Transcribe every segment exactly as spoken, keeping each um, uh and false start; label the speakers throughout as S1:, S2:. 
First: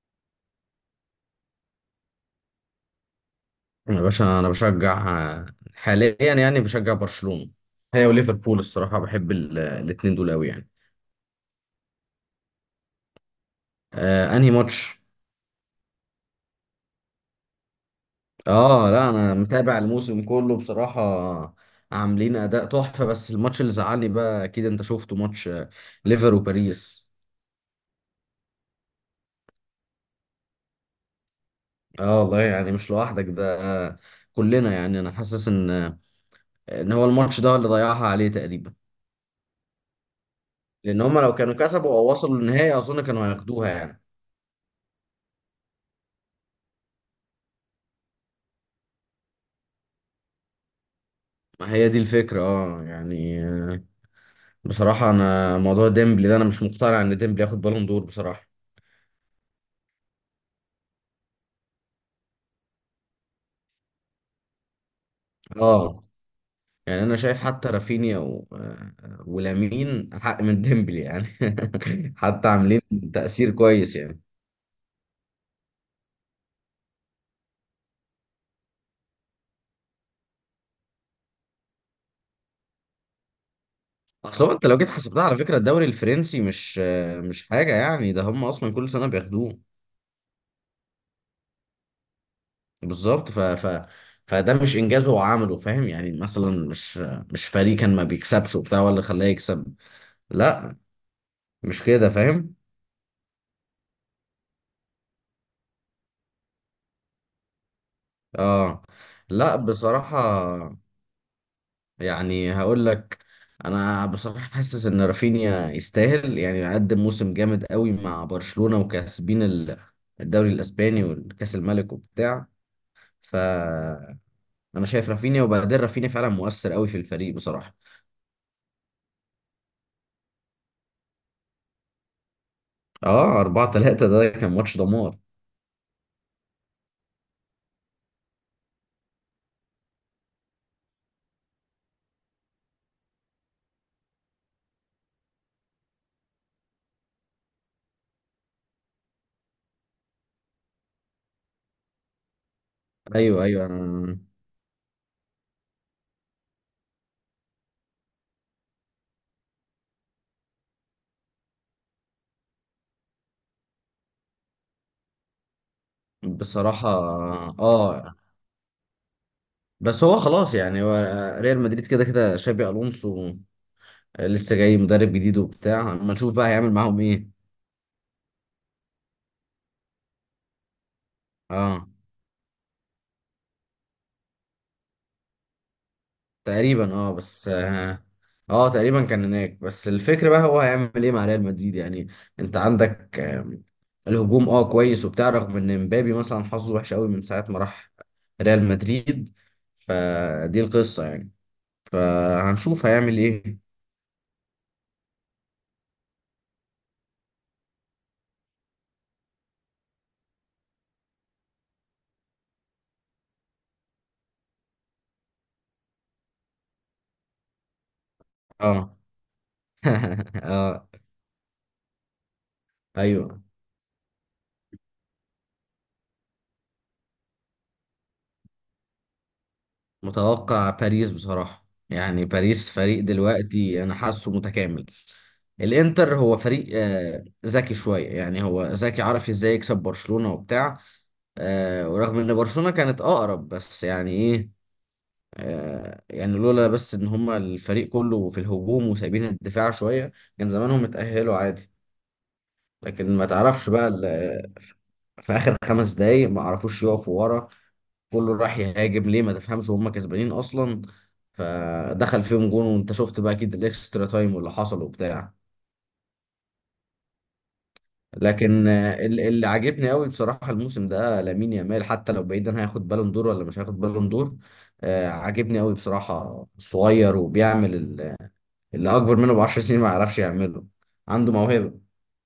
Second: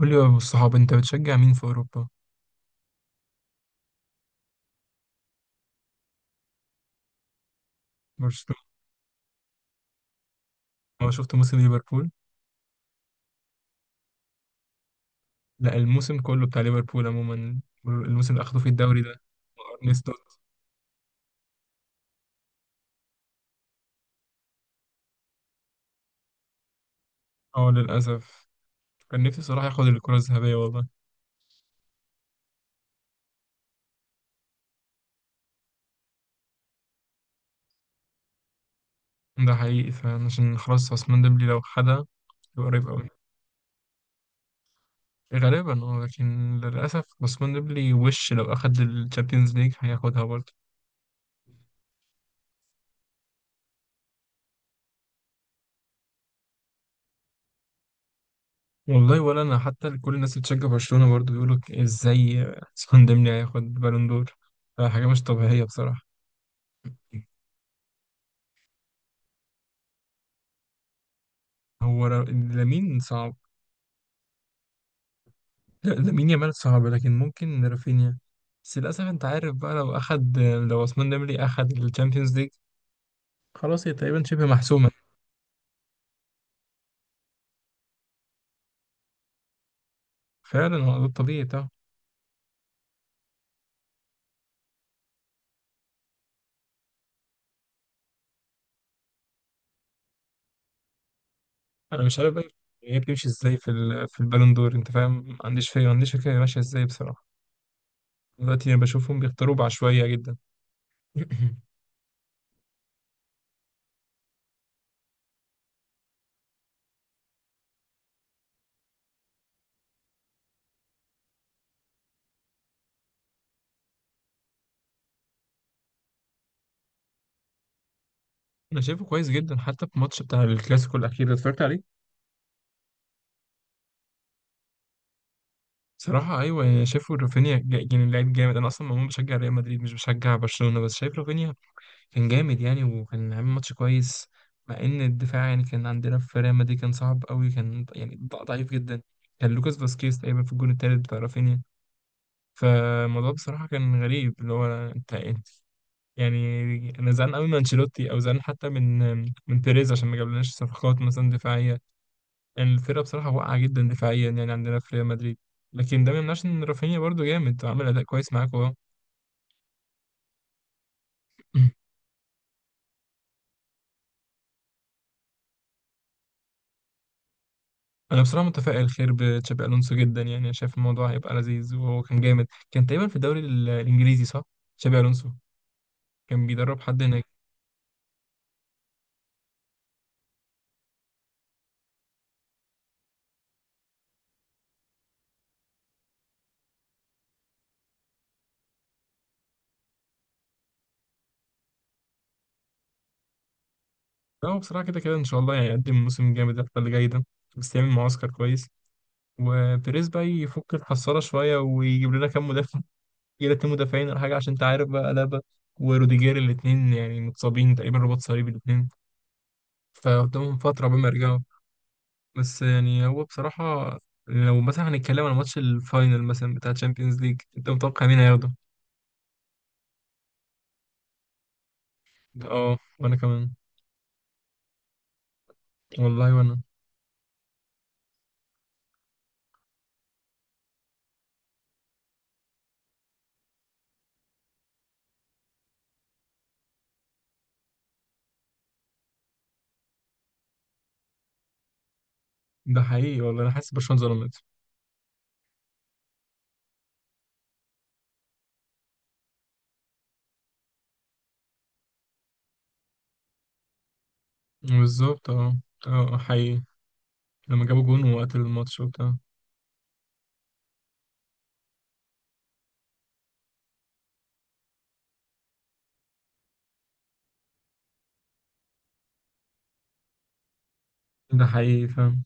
S1: قول لي يا ابو الصحاب انت بتشجع مين في اوروبا؟
S2: يا باشا، انا بشجع حاليا يعني، بشجع برشلونة هي وليفربول
S1: برشلونه.
S2: الصراحة. بحب ال- الاتنين دول قوي يعني.
S1: أنا شفت موسم ليفربول.
S2: آه، انهي ماتش؟
S1: لا، الموسم كله بتاع ليفربول عموما، الموسم اللي اخدوا فيه
S2: اه،
S1: الدوري
S2: لا،
S1: ده.
S2: انا متابع الموسم
S1: نيستوت،
S2: كله بصراحة. عاملين اداء تحفة. بس الماتش اللي زعلني بقى، اكيد انت شفته ماتش، آه، ليفر وباريس.
S1: اه للاسف. كان نفسي صراحه ياخد الكره الذهبيه والله.
S2: اه والله، يعني مش لوحدك ده. آه، كلنا يعني. انا حاسس ان آه، ان هو الماتش ده اللي ضيعها عليه تقريبا.
S1: ده حقيقي فعلا، عشان خلاص
S2: لان هم
S1: عثمان
S2: لو
S1: ديمبلي
S2: كانوا
S1: لو
S2: كسبوا
S1: خدها
S2: او وصلوا
S1: يبقى
S2: للنهاية
S1: قريب
S2: اظن
S1: قوي.
S2: كانوا هياخدوها يعني.
S1: غالبا اه، لكن للاسف عثمان ديمبلي وش لو اخد الشامبيونز ليج هياخدها برضه.
S2: ما هي دي الفكرة، اه يعني. بصراحة أنا موضوع ديمبلي ده، أنا مش مقتنع إن ديمبلي ياخد بالون دور بصراحة.
S1: والله ولا انا حتى، كل الناس اللي بتشجع برشلونه برضه بيقولوا ازاي عثمان ديمبلي هياخد بالون دور؟ حاجه مش طبيعيه
S2: آه
S1: بصراحه.
S2: يعني، أنا شايف حتى رافينيا و... آه، ولامين أحق من ديمبلي يعني
S1: هو را-
S2: حتى عاملين
S1: لامين صعب.
S2: تأثير كويس يعني.
S1: لا، لامين يامال صعب، لكن ممكن رافينيا. بس للأسف أنت عارف بقى، لو أخد لو عثمان ديمبلي أخد الشامبيونز ليج خلاص، هي تقريبا
S2: أصل
S1: شبه
S2: هو، أنت لو
S1: محسومة.
S2: جيت حسبتها على فكرة، الدوري الفرنسي مش آه، مش حاجة يعني. ده هم أصلا كل سنة بياخدوه.
S1: فعلا هو ده الطبيعي بتاعه.
S2: بالظبط. ف... ف... فده مش إنجاز هو عمله، فاهم يعني؟ مثلا مش مش فريق كان ما بيكسبش وبتاع ولا خلاه يكسب. لا، مش
S1: أنا
S2: كده
S1: مش عارف بقى
S2: فاهم.
S1: هي بتمشي إزاي في ال... في البالون دور، أنت فاهم؟ ما عنديش فكرة، ما عنديش فكرة هي ماشية إزاي بصراحة. دلوقتي أنا
S2: آه
S1: بشوفهم بيختاروا
S2: لا
S1: بعشوائية
S2: بصراحة.
S1: جدا.
S2: يعني هقول لك، انا بصراحه حاسس ان رافينيا يستاهل. يعني قدم موسم جامد قوي مع برشلونه وكاسبين ال- الدوري الاسباني والكاس الملك وبتاع. فانا شايف رافينيا، وبعدين رافينيا فعلا مؤثر قوي في الفريق بصراحه.
S1: أنا شايفه كويس جدا، حتى في الماتش بتاع الكلاسيكو الأخير ده اتفرجت عليه.
S2: اه اربعة تلاتة ده كان ماتش دمار.
S1: صراحة أيوه يعني، شايفه رافينيا جا- يعني لعيب جامد. أنا أصلا عموما بشجع ريال مدريد، مش بشجع برشلونة، بس شايف رافينيا كان جامد يعني، وكان عامل ماتش كويس. مع ان الدفاع يعني كان عندنا في ريال مدريد كان صعب قوي، كان ض- يعني ض- ضعيف جدا. كان لوكاس فاسكيز تقريبا في الجون التالت بتاع رافينيا. فالموضوع
S2: ايوه،
S1: بصراحة
S2: ايوه،
S1: كان
S2: انا
S1: غريب اللي هو، انت انت- يعني انا زعلان قوي من انشيلوتي، او زعلان حتى من من بيريز عشان ما جابلناش صفقات مثلا دفاعية. يعني الفرقة بصراحة واقعة جدا دفاعيا، يعني عندنا في ريال مدريد. لكن ده ما يمنعش ان
S2: بصراحه.
S1: رافينيا برضو جامد وعمل اداء
S2: اه
S1: كويس معاكوا اهو.
S2: بس هو خلاص يعني، هو ريال مدريد كده كده. شابي الونسو لسه جاي مدرب جديد وبتاع، اما نشوف بقى هيعمل معاهم ايه.
S1: انا بصراحه متفائل خير بتشابي الونسو جدا، يعني أنا شايف الموضوع هيبقى لذيذ،
S2: اه،
S1: وهو كان جامد، كان تقريبا في الدوري ال- الانجليزي صح؟ تشابي الونسو كان بيدرب
S2: تقريبا.
S1: حد
S2: اه
S1: هناك.
S2: بس اه آه، تقريبا كان هناك. بس الفكرة بقى، هو هيعمل ايه مع ريال مدريد يعني؟ انت عندك آم، الهجوم اه كويس وبتاع، رغم ان مبابي مثلا حظه وحش قوي من ساعة ما راح ريال مدريد. فدي القصة يعني. فهنشوف هيعمل ايه.
S1: لا هو بصراحه كده كده ان شاء الله يعني يقدم موسم جامد الفتره اللي جايه ده، بس يعمل معسكر كويس، وبيريز بقى يفك الحصاله شويه ويجيب لنا كام مدافع. يجيب لنا اتنين مدافعين ولا حاجه، عشان انت عارف بقى لابا وروديجير الاثنين يعني متصابين تقريبا رباط صليبي الاثنين،
S2: اه
S1: فقدامهم
S2: اه
S1: فتره قبل ما يرجعوا. بس يعني هو
S2: ايوه.
S1: بصراحة، لو مثلا هنتكلم عن ماتش الفاينل مثلا بتاع تشامبيونز ليج، انت متوقع مين هياخده؟
S2: متوقع باريس بصراحة. يعني باريس
S1: اه
S2: فريق
S1: وانا كمان.
S2: دلوقتي انا حاسه متكامل. الانتر
S1: والله
S2: هو
S1: وانا،
S2: فريق آه، ذكي شوية، يعني هو ذكي عارف ازاي يكسب برشلونة وبتاع. آه ورغم ان برشلونة كانت اقرب، بس يعني ايه. آه يعني لولا بس ان هما الفريق كله في الهجوم وسايبين الدفاع شوية، كان زمانهم اتأهلوا عادي.
S1: ده
S2: لكن
S1: حقيقي،
S2: ما
S1: والله انا
S2: تعرفش
S1: حاسس
S2: بقى
S1: برشلونة ظلمت.
S2: ال- في اخر خمس دقايق ما عرفوش يقفوا ورا. كله راح يهاجم ليه؟ ما تفهمش، وهم كسبانين اصلا. فدخل فيهم جون، وانت شفت بقى اكيد الاكسترا تايم واللي حصل
S1: بالظبط
S2: وبتاع.
S1: اه، اه حقيقي، لما جابوا جون وقت
S2: لكن
S1: الماتش
S2: آه،
S1: وبتاع.
S2: ال- اللي عاجبني قوي بصراحه الموسم ده لامين يامال. حتى لو بعيدا هياخد بالون دور ولا مش هياخد بالون دور، آه، عاجبني قوي بصراحه. صغير وبيعمل ال- اللي اكبر منه ب عشر سنين ما يعرفش يعمله. عنده
S1: ده
S2: موهبه.
S1: حقيقي فاهم،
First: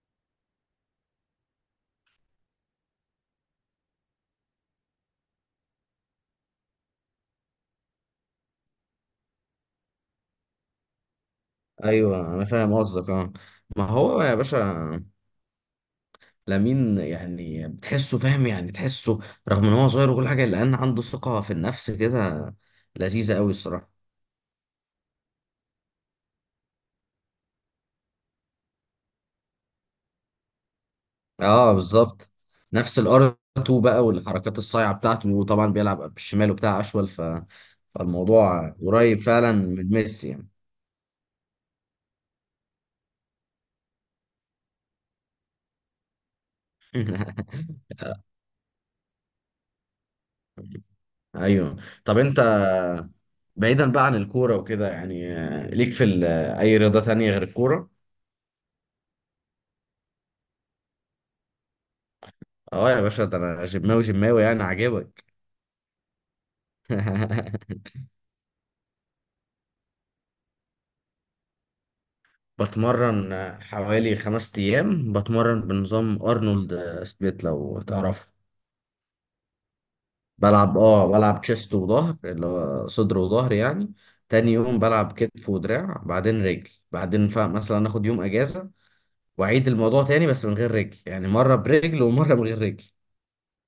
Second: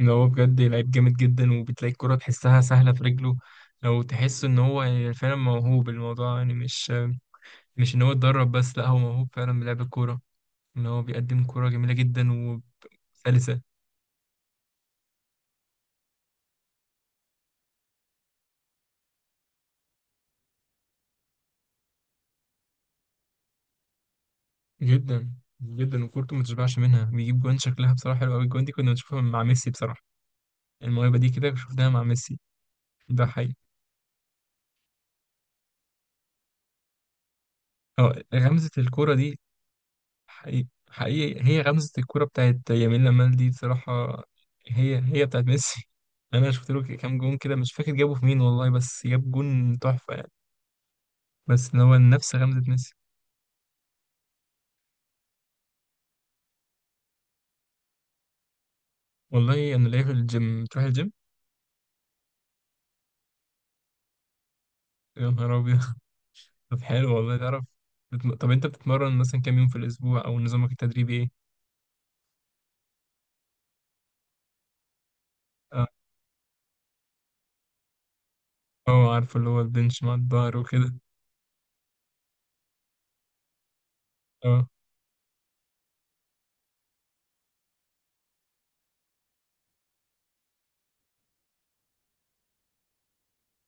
S1: ان هو بجد لعيب جامد جدا، وبتلاقي الكرة تحسها سهلة في رجله، لو تحس ان هو يعني فعلا موهوب. الموضوع يعني مش مش ان هو اتدرب بس، لا هو موهوب فعلا، بلعب الكورة، ان هو بيقدم كورة جميلة
S2: ايوه
S1: جدا
S2: انا فاهم قصدك، اه
S1: وسلسة.
S2: ما هو يا باشا، لامين يعني بتحسه فاهم، يعني تحسه رغم ان هو صغير وكل حاجه الا ان عنده ثقه في النفس كده لذيذه قوي الصراحه.
S1: جدا جدا، وكورته ما تشبعش منها، بيجيب جوان شكلها بصراحه حلو قوي. الجوان دي كنا بنشوفها مع ميسي بصراحه، الموهبه دي كده
S2: اه
S1: شفناها مع
S2: بالظبط،
S1: ميسي.
S2: نفس
S1: ده
S2: الار
S1: حقيقي.
S2: اتنين بقى، والحركات الصايعه بتاعته، وطبعا بيلعب بالشمال وبتاع اشول. ف...
S1: اه، غمزه
S2: فالموضوع
S1: الكوره
S2: قريب
S1: دي
S2: فعلا من ميسي يعني.
S1: حقيقي، حقيقي، هي غمزه الكوره بتاعت يمين لامال دي بصراحه هي هي بتاعت ميسي. انا شفت له كام جون كده مش فاكر جابه في مين والله، بس جاب جون تحفه يعني، بس
S2: ايوه.
S1: إن هو
S2: طب
S1: نفس
S2: انت،
S1: غمزه ميسي.
S2: بعيدا بقى عن الكوره وكده، يعني آه، ليك في ال- آه، اي رياضه تانية غير الكوره؟
S1: والله انا لاقيه في الجيم، تروح الجيم.
S2: اه يا باشا، ده انا جماوي جماوي يعني عاجبك؟
S1: يا نهار ابيض. طب حلو والله، تعرف، بتم- طب انت بتتمرن مثلا كام يوم في الاسبوع، او نظامك التدريبي ايه؟
S2: بتمرن حوالي خمس ايام، بتمرن بنظام ارنولد سبليت لو تعرفه.
S1: اه عارفه، اللي هو البنش مع الظهر
S2: بلعب
S1: وكده.
S2: اه بلعب تشيست وظهر، اللي هو صدر وظهر يعني. تاني
S1: اه
S2: يوم بلعب كتف ودراع، بعدين رجل. بعدين ف- مثلا اخد يوم اجازة واعيد الموضوع تاني بس من غير رجل، يعني مرة برجل ومرة من غير رجل.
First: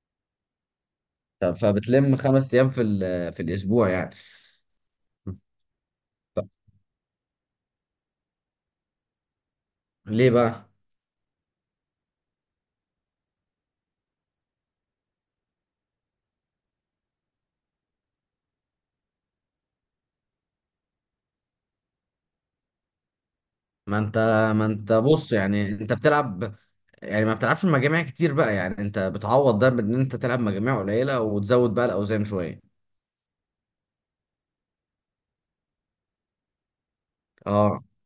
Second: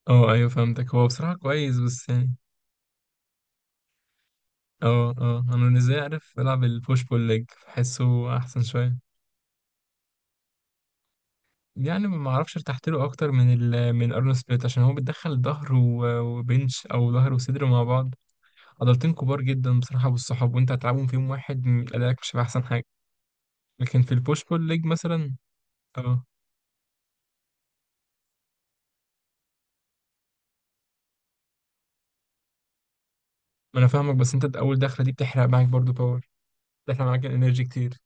S1: اه ايوه فهمتك، هو بصراحة
S2: ف-
S1: كويس، بس
S2: فبتلم
S1: يعني
S2: خمس ايام في ال- في الاسبوع يعني.
S1: اه اه، انا بالنسبة لي عارف
S2: طب
S1: العب البوش بول ليج، بحسه احسن شوية.
S2: ليه بقى؟
S1: يعني ما اعرفش، ارتحت له اكتر من ال من الارنولد سبليت، عشان هو بيدخل ظهر و- وبنش، او ظهر وصدر مع بعض، عضلتين كبار جدا بصراحة، والصحاب وانت هتلعبهم فيهم واحد م- ادائك مش هيبقى احسن حاجة.
S2: ما
S1: لكن في
S2: انت
S1: البوش بول
S2: ما
S1: ليج
S2: انت بص،
S1: مثلا،
S2: يعني انت
S1: اه
S2: بتلعب، يعني ما بتلعبش مجاميع كتير بقى. يعني انت بتعوض ده بان انت تلعب مجاميع قليلة وتزود بقى الاوزان شوية.
S1: ما انا فاهمك، بس انت اول دخلة دي بتحرق معاك برضو باور، بتحرق معاك انرجي
S2: اه
S1: كتير.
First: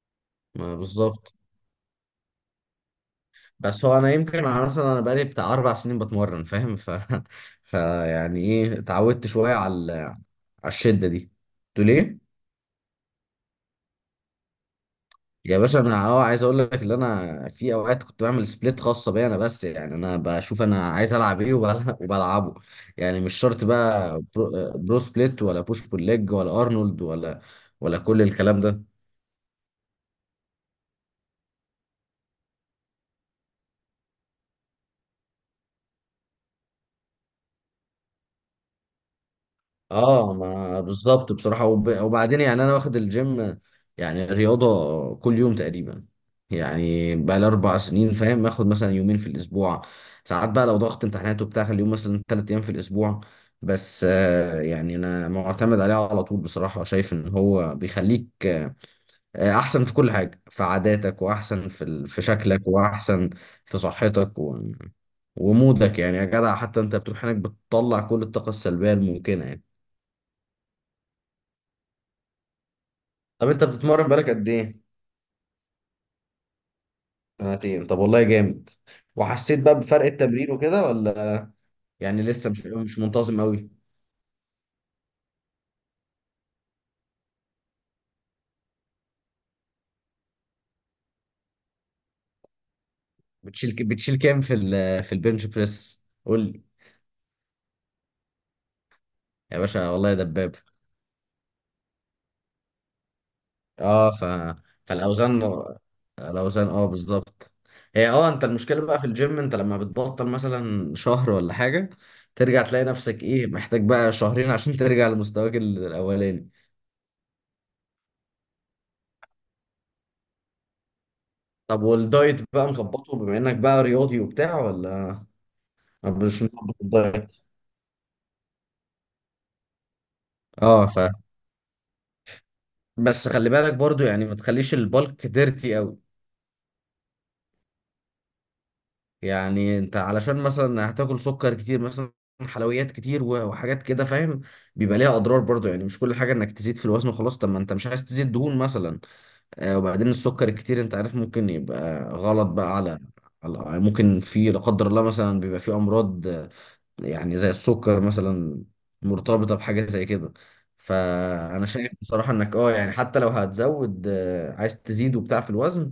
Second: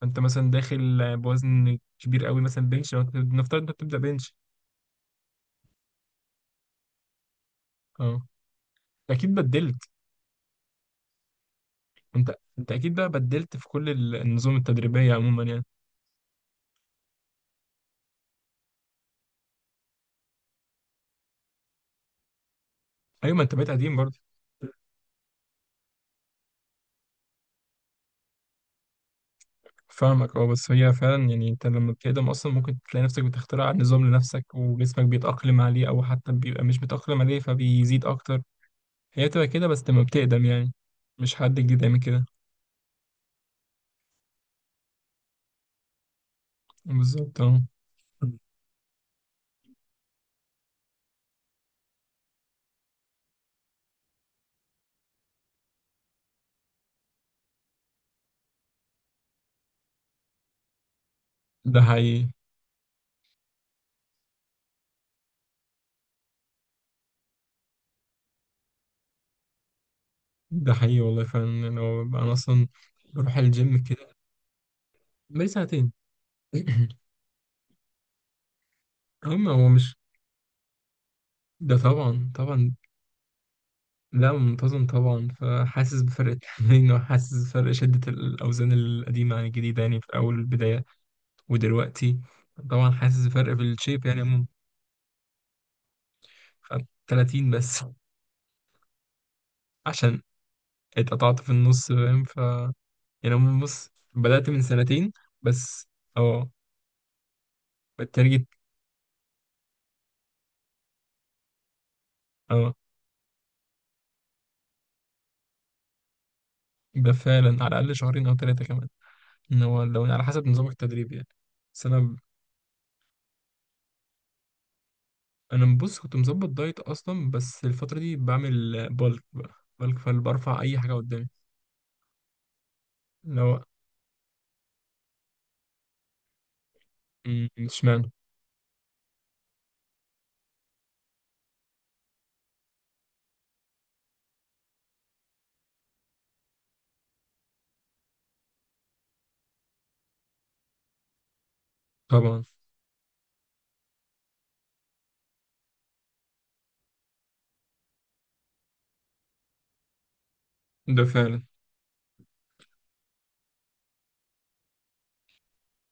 S1: فانت مثلا
S2: ما
S1: داخل
S2: بالظبط.
S1: بوزن كبير قوي، مثلا بنش، لو أنت- نفترض انت
S2: بس
S1: بتبدا
S2: هو انا
S1: بنش.
S2: يمكن، انا مثلا انا بقالي بتاع اربع سنين بتمرن فاهم. ف
S1: اه
S2: فيعني ايه، اتعودت
S1: اكيد
S2: شويه على
S1: بدلت.
S2: ال- على الشده دي. قلت ليه؟
S1: انت انت اكيد بقى بدلت في كل ال- النظم التدريبيه عموما
S2: يا
S1: يعني.
S2: باشا، انا اه عايز اقول لك ان انا في اوقات كنت بعمل سبليت خاصه بيا انا بس. يعني انا بشوف انا عايز العب ايه وبل- وبلعبه. يعني مش
S1: ايوه ما انت
S2: شرط
S1: بقيت قديم برضه.
S2: بقى برو, برو سبليت ولا بوش بول ليج ولا ارنولد ولا ولا كل الكلام ده.
S1: فاهمك اه، بس هي فعلا يعني انت لما بتقدم اصلا ممكن تلاقي نفسك بتخترع نظام لنفسك، وجسمك بيتاقلم عليه، او حتى بيبقى مش متاقلم عليه فبيزيد اكتر. هي بتبقى كده بس لما
S2: اه
S1: بتقدم يعني،
S2: ما بالظبط
S1: مش حد
S2: بصراحة.
S1: جديد
S2: وب...
S1: يعمل كده.
S2: وبعدين يعني انا واخد الجيم، يعني رياضة كل يوم تقريبا. يعني بقى
S1: بالظبط
S2: لي
S1: اه،
S2: اربع سنين فاهم. اخد مثلا يومين في الاسبوع، ساعات بقى لو ضغط امتحانات وبتاع، خلي يوم مثلا ثلاث ايام في الاسبوع. بس آه يعني انا معتمد عليه على طول بصراحة. شايف ان هو بيخليك آه، احسن في كل حاجة، في عاداتك، واحسن
S1: ده
S2: في ال... في
S1: حقيقي.
S2: شكلك، واحسن في صحتك و... ومودك يعني يا جدع. حتى انت بتروح هناك بتطلع كل الطاقة السلبية الممكنة يعني.
S1: ده حقيقي والله فعلا، يعني هو بقى انا اصلا بروح
S2: طب انت
S1: الجيم
S2: بتتمرن
S1: كده.
S2: بقالك قد ايه؟
S1: بقالي سنتين.
S2: سنتين، طب والله جامد.
S1: أما
S2: وحسيت
S1: هو
S2: بقى
S1: مش،
S2: بفرق التمرين وكده ولا
S1: ده
S2: يعني
S1: طبعا
S2: لسه مش
S1: طبعا.
S2: مش منتظم قوي؟
S1: لا، منتظم طبعا، فحاسس بفرق التمرين، وحاسس بفرق شدة الأوزان القديمة عن الجديدة، يعني في أول البداية ودلوقتي. طبعا حاسس بفرق في
S2: بتشيل ك-
S1: الشيب
S2: بتشيل
S1: يعني
S2: كام
S1: عموما.
S2: في ال في البنش بريس قول لي؟
S1: ثلاثين بس.
S2: يا باشا والله يا
S1: عشان
S2: دباب.
S1: اتقطعت في النص فاهم، ف يعني عموما بص،
S2: اه ف
S1: بدأت من سنتين
S2: فالاوزان
S1: بس. اه
S2: الاوزان اه بالظبط. هي، اه انت
S1: بالتارجت.
S2: المشكله بقى في الجيم، انت لما بتبطل مثلا شهر ولا حاجه، ترجع
S1: اه
S2: تلاقي نفسك ايه؟ محتاج بقى شهرين عشان ترجع لمستواك ال- الاولاني.
S1: ده فعلا، على الأقل شهرين أو ثلاثة كمان، إن هو لو يعني على حسب نظامك التدريبي يعني.
S2: طب
S1: بس أنا،
S2: والدايت بقى مظبطه، بما انك بقى رياضي وبتاع، ولا
S1: انا بص، كنت
S2: مش
S1: مظبط
S2: مظبط
S1: دايت اصلا،
S2: الدايت؟
S1: بس الفتره دي بعمل بالك بقى بالك، فبرفع اي
S2: اه
S1: حاجه
S2: ف
S1: قدامي.
S2: بس خلي
S1: لو،
S2: بالك برضو يعني، ما تخليش البلك ديرتي قوي.
S1: م- اشمعنى؟
S2: يعني انت علشان مثلا هتاكل سكر كتير مثلا، حلويات كتير و- وحاجات كده فاهم. بيبقى ليها اضرار برضو، يعني مش كل حاجه انك تزيد في الوزن وخلاص. طب ما انت مش عايز تزيد دهون مثلا. آه وبعدين السكر الكتير انت عارف ممكن يبقى
S1: طبعا،
S2: غلط بقى على على- ممكن في لا قدر الله مثلا بيبقى في امراض، يعني زي السكر مثلا مرتبطة بحاجة زي كده.
S1: ده فعلا،
S2: فأنا شايف بصراحة إنك أه يعني حتى لو هتزود، آه، عايز تزيد وبتاع في الوزن،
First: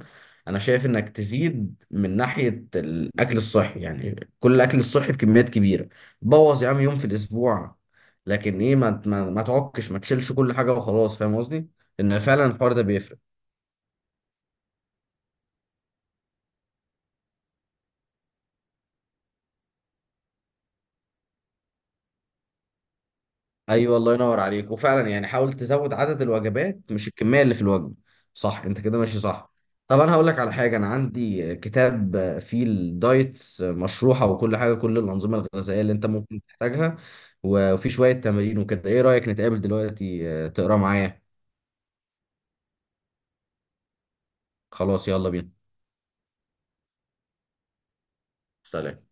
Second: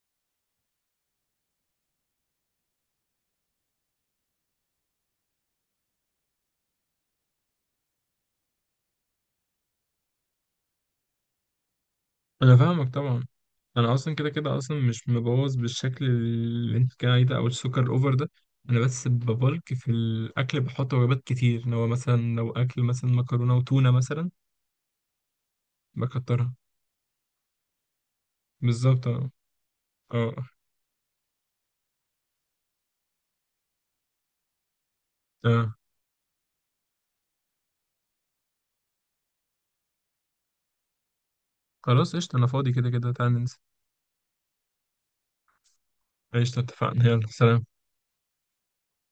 S2: أنا شايف إنك تزيد من ناحية الأكل الصحي، يعني كل الأكل الصحي بكميات كبيرة. بوظ يا عم يوم في الأسبوع، لكن إيه، ما ما, ما تعكش. ما تشيلش كل حاجة وخلاص، فاهم قصدي؟ إن فعلا
S1: انا
S2: الحوار ده
S1: فاهمك
S2: بيفرق.
S1: طبعا. انا اصلا كده كده، اصلا مش مبوظ بالشكل اللي انت كان عليه ده، او السكر الاوفر ده. انا بس ببلك في الاكل، بحط وجبات كتير، اللي هو مثلا لو اكل مثلا مكرونه وتونه
S2: ايوه، الله
S1: مثلا
S2: ينور عليك. وفعلا يعني حاول تزود عدد
S1: بكترها.
S2: الوجبات مش الكميه اللي في الوجبه. صح، انت كده
S1: بالظبط
S2: ماشي
S1: اه،
S2: صح. طب انا هقول
S1: اه
S2: لك على حاجه، انا عندي كتاب فيه الدايتس مشروحه وكل حاجه، كل الانظمه
S1: آه.
S2: الغذائيه اللي انت ممكن تحتاجها، وفي شويه تمارين وكده. ايه رايك نتقابل دلوقتي آه، تقرا معايا؟
S1: خلاص قشطه، انا فاضي كده كده، تعال ننسى.
S2: خلاص يلا بينا.
S1: قشطه اتفقنا، يلا سلام.
S2: سلام.